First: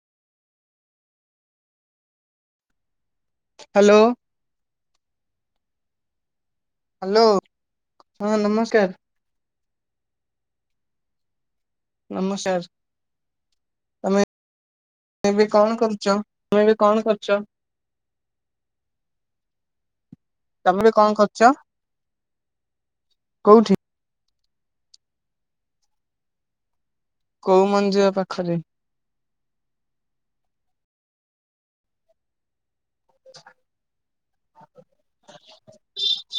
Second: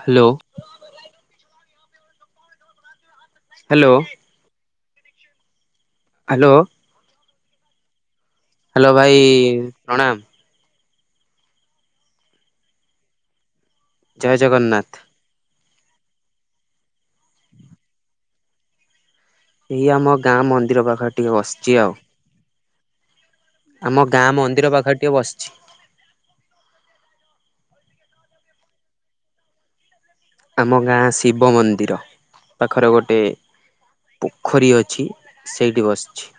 Hello. Hello. Hello hello. [inaudible] Hello ନମସ୍କାର ଭାଇ। ପ୍ରଣାମ। ନମସ୍ ସାର୍। ଜୟ ଜଗନ୍ନାଥ। ତୁ ବି କଣ କରଛ ତୁମେ ଏବେ କଣ କରୁଛ? ଏଇ ଆମ ଗାଁ ତମେ ମନ୍ଦିର ଏବେ କଣ ପାଖରେ ଟିକେ କରୁଛ? ବସିଛି ଆଉ। କୋଉଠି। ଆମ ଗାଁ ମନ୍ଦିର ପାଖରେ ଟିକେ ବସିଛି। କୋଉ ମନ୍ଦିର ପାଖରେ। ଆମ ଗାଁ ଶିବ ମନ୍ଦିର। ପାଖର ଗୋଟେ ପୋଖରୀ ଅଛି। ଛି ସେଇଠି ବସିଛି।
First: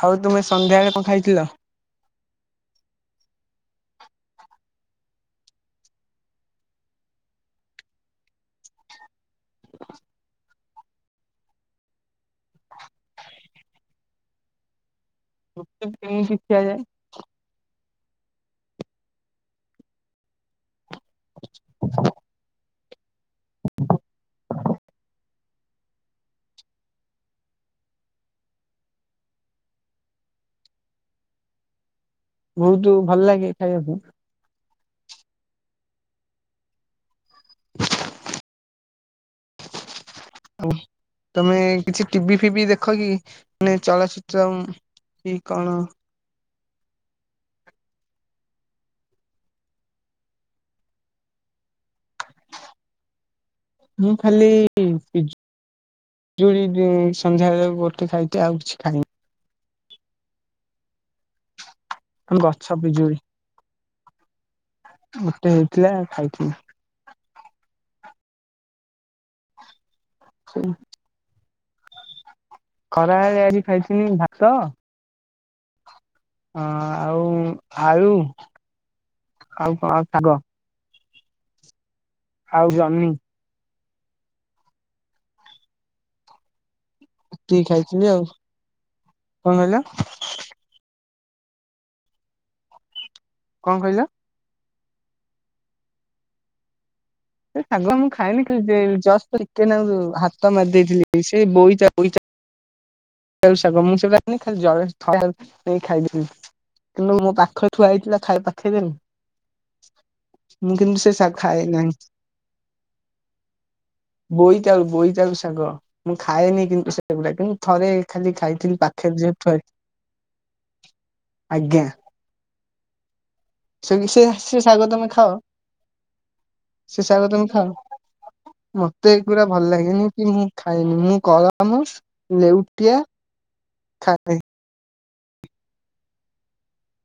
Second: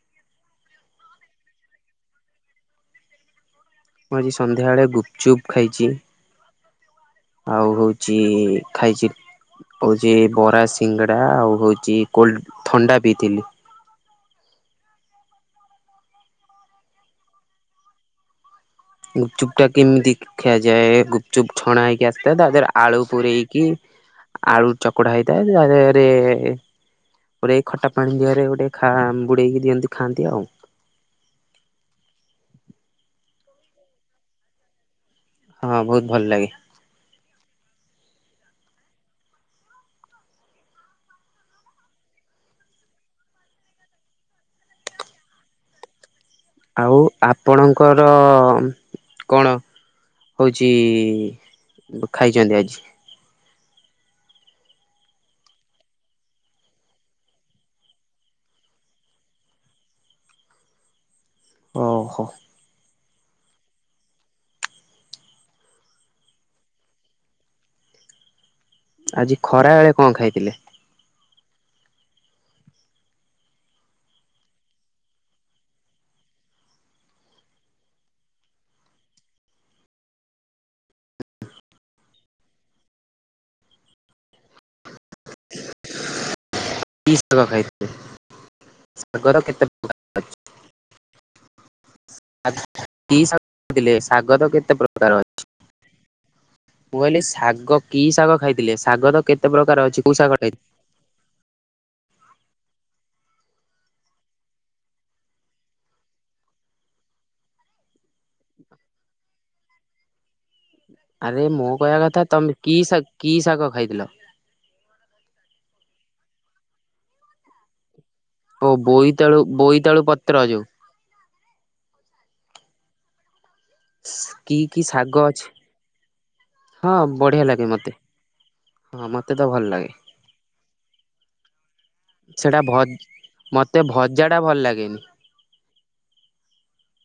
ଆଉ ତୁମେ ସନ୍ଧ୍ୟାବେଳେ କଣ ଖାଇଥିଲ? ମୁଁ ଆଜି ସନ୍ଧ୍ୟାବେଳେ ଗୁପଚୁପ ଖାଇଛି, ଆଉ ହଉଛି ଖାଇଛି ହଉଛି ବରା ସିଙ୍ଗଡା ଆଉ ହଉଛି କୋଲଡ ଥଣ୍ଡା ପିଇଥିଲି। ଗୁପଚୁପ କେମିତି ଖିଆଯାଏ? ଗୁପଚୁପ କେମିତି ଖିଆଯାଏ? ଗୁପ୍ ଚୁପ୍ ଛଣା ହେଇକି ଆସିଥିଲା। ତା ଦେରେ ଆଳୁ ପୂରେଇକି ଆଳୁ ଚକଡ଼ା ହେଇଥାଏ। ତା ଦେହରେ ପୁରେଇକି ଖଟା ପାଣି ଦେହରେ ଗୋଟେ- ଖାଁମ୍-ବୁଡ଼େଇକି ଦିଅନ୍ତି ଖାଆନ୍ତି ଆଉ। ବହୁତୁ ଭଲ ଲାଗେ ଖାଇବାକୁ? ହଁ ବହୁତ ଭଲ ଲାଗେ। [unintelligible] ତମେ କିଛି ଟିଭି ଫିଭି ଦେଖ କିି? ମାନେ ଚଳଚିତ୍ର କି କଣ ଆଉ ଆପଣଙ୍କର କଣ ହୋଇଛି ଖାଇଛନ୍ତି ଆଜି? ମୁଁ ଖାଲି ପିଜୁ-ପିଜୁଳିଟେ ସନ୍ଧ୍ୟାବେଳକୁ ଗୋଟେ ଖାଇଛି। ଆଉ କିଛି ଖାଇନି। ଓହୋ ଆମ ଗଛ ପିଜୁଳି ଗୋଟେ ହେଇଥିଲା ଖାଇଥିଲି। ଆଜି ଖରା ବେଳେ କଣ ଖାଇଥିଲେ? ଖରାବେଳେ ଆଜି ଖାଇଥିଲି ଭାତ, ହଁ ଆଉ ଆଳୁ ଆଉ କଣ ଆଉ ଶାଗ, ଆଉ ଜହ୍ନି କି ଶାଗ ଏତିକି ଖାଇଥିଲେ? ଖାଇଥିଲି ଆଉ ଶାଗର କଣ କେତେ କହିଲ ପ୍ରକାର ଅଛି। ଆ ଚ୍ଛା କି ଶାଗ କଣ ଖାଇଥିଲେ? କହିଲ? ଶାଗ ତ କେତେ ପ୍ରକ୍ ର ଅଛି। ମୁଁ କହିଲି ସେ ଶାଗ କି ମୁଁ ଖାଏନି। ଖାଲି ଖାଇଥିଲେ ଶାଗ ତ ଜ-ଜଷ୍ଟ କେତେ ଟିକେ ପ୍ରକାର ନାକ ଅଛି କୋଉ ଶାଗ ହାତ ଖାଇଥିଲେ? ମାରି ଦେଇଥିଲି। ସେ ବୋଇ ତର୍ ବୋଇ ତର୍ ଶାଗ ମୁଁ ସେଟା ଖାଏନି ଖାଲି ଜଳରେ ଥଣ୍ଡା ନେଇ ଖାଇଥିଲି। କିନ୍ତୁ ମୋ ପାଖରେ ଥୁଆ ହେଇଥିଲା ଖାଇ ପାଖେଇ ଆରେ ମୁଁ କହିବା କଥା ତମେ କି ଶାଗ କି ଶାଗ ଖାଇଥିଲ? ବୋଇତାଳୁ ବୋଇତାଳୁ ଶାଗ ମୁଁ ଖାଏନି କିନ୍ତୁ ସେଗୁଡା। କିନ୍ତୁ ଥରେ ଖାଲି ଓ ଖାଇଥିଲି ପାଖରେ ଯେହେତୁ ବୋଇତାଳୁ ଥୁଆ ବୋଇତାଳୁ ପତ୍ର ଯଉ ଆଜ୍ଞା। ସେ ସେ କି ସେ କି ଶାଗ ତମେ ଖାଅ? ଅଛି? ହଁ ସେ ଶାଗ ବଢିଆ ତମେ ଲାଗେ ମତେ। ଖାଅ? ହଁ ମତେ ତ ଏଗୁଡା ଭଲ ଲାଗେ ଲାଗେନି କି ମୁଁ ଖାଇନି। ମୁଁ କଳମୁ, ସେଟା ଭ ଲେଉଟିଆ ମତେ ଭଜା ଟା ଖାଏ। ଭଲ ଲାଗେନି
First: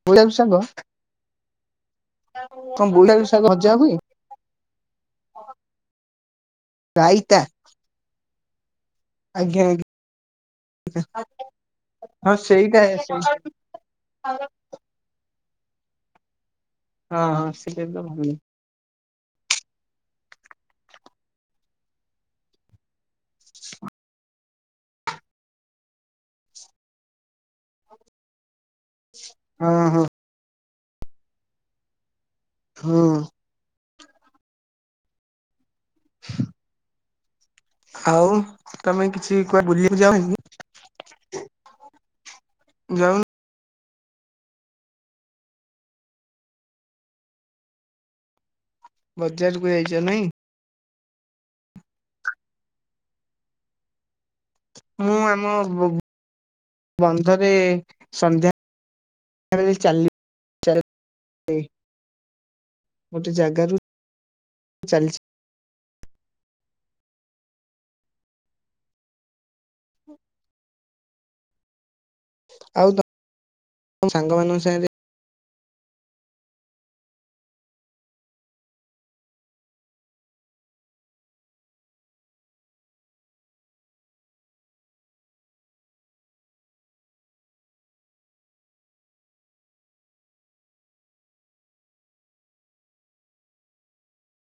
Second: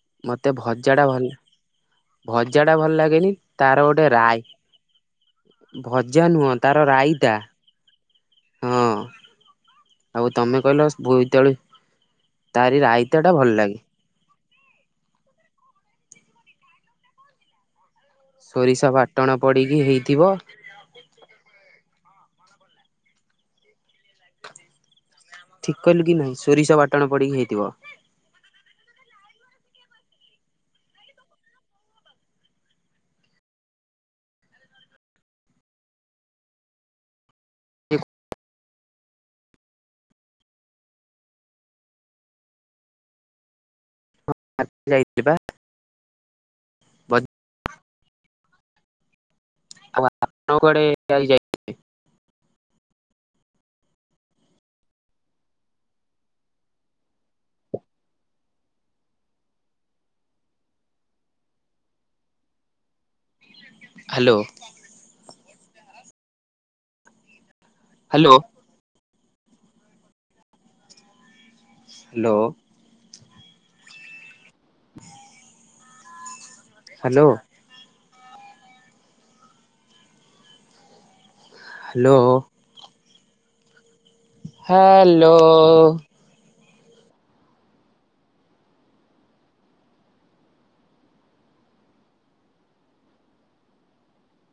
ବୋଇତାଳୁ ମତେ ଶାଗ ଭଜା ଟା ଭଲ୍-ଭଜାଟା କଣ ଭଲ ବୋଇତାଳୁ ଲାଗେନି। ଶାଗ ଭଜା ତାର ହୁଏ ଗୋଟେ ରାଇ-ଭଜା ନୁହଁ ତାର ରାଇତା ହଁ। ଆଜ୍ଞା ଆଜ୍ଞା ଆଉ ତମେ କହିଲ ବୋଇତାଳୁ ହଁ ସେଇଟା ତାରି ସେଇଟା ରାଇତାଟା ଭଲ ଲାଗେ। ହଁ ହଁ ହଁ। ସେସବୁ ହୁଁ। ଟଣ ପଡ଼ିକି ହେଇଥିବ। ଠିକ କହିଲୁ କି ନାହିଁ? ସୋରିଷ ବାଟଣ ପଡିକି ହେଇଥିବ। ହଁ ହଁ। ହଁ। ଆଉ ତମେ କିଛି କୁଆଡେ ବୁଲିବାକୁ ଯାଉନି କି ଯାଉନ ଆଜି ଯାଇଥିଲି ବା। ବଡ୍ ବ ର୍ ବଜାରକୁ ଯାଇଛ ନାଇଁ? ଆପଣ [unintelligible] ମୁଁ ଆମ ବନ୍ଧରେ ସନ୍ଧ୍ୟା ଚାଲି ଗୋଟେ ଜାଗାରୁ ହ୍ୟାଲୋ। ଚାଲିଛି ହ୍ୟାଲୋ। [unintelligible] ହ୍ୟାଲୋ। ଆଉ ତମ ସାଙ୍ଗମାନଙ୍କ ସାଙ୍ଗରେ ଯା ହ୍ୟାଲୋ। ହ୍ୟାଲୋ। ହାଆଲୋ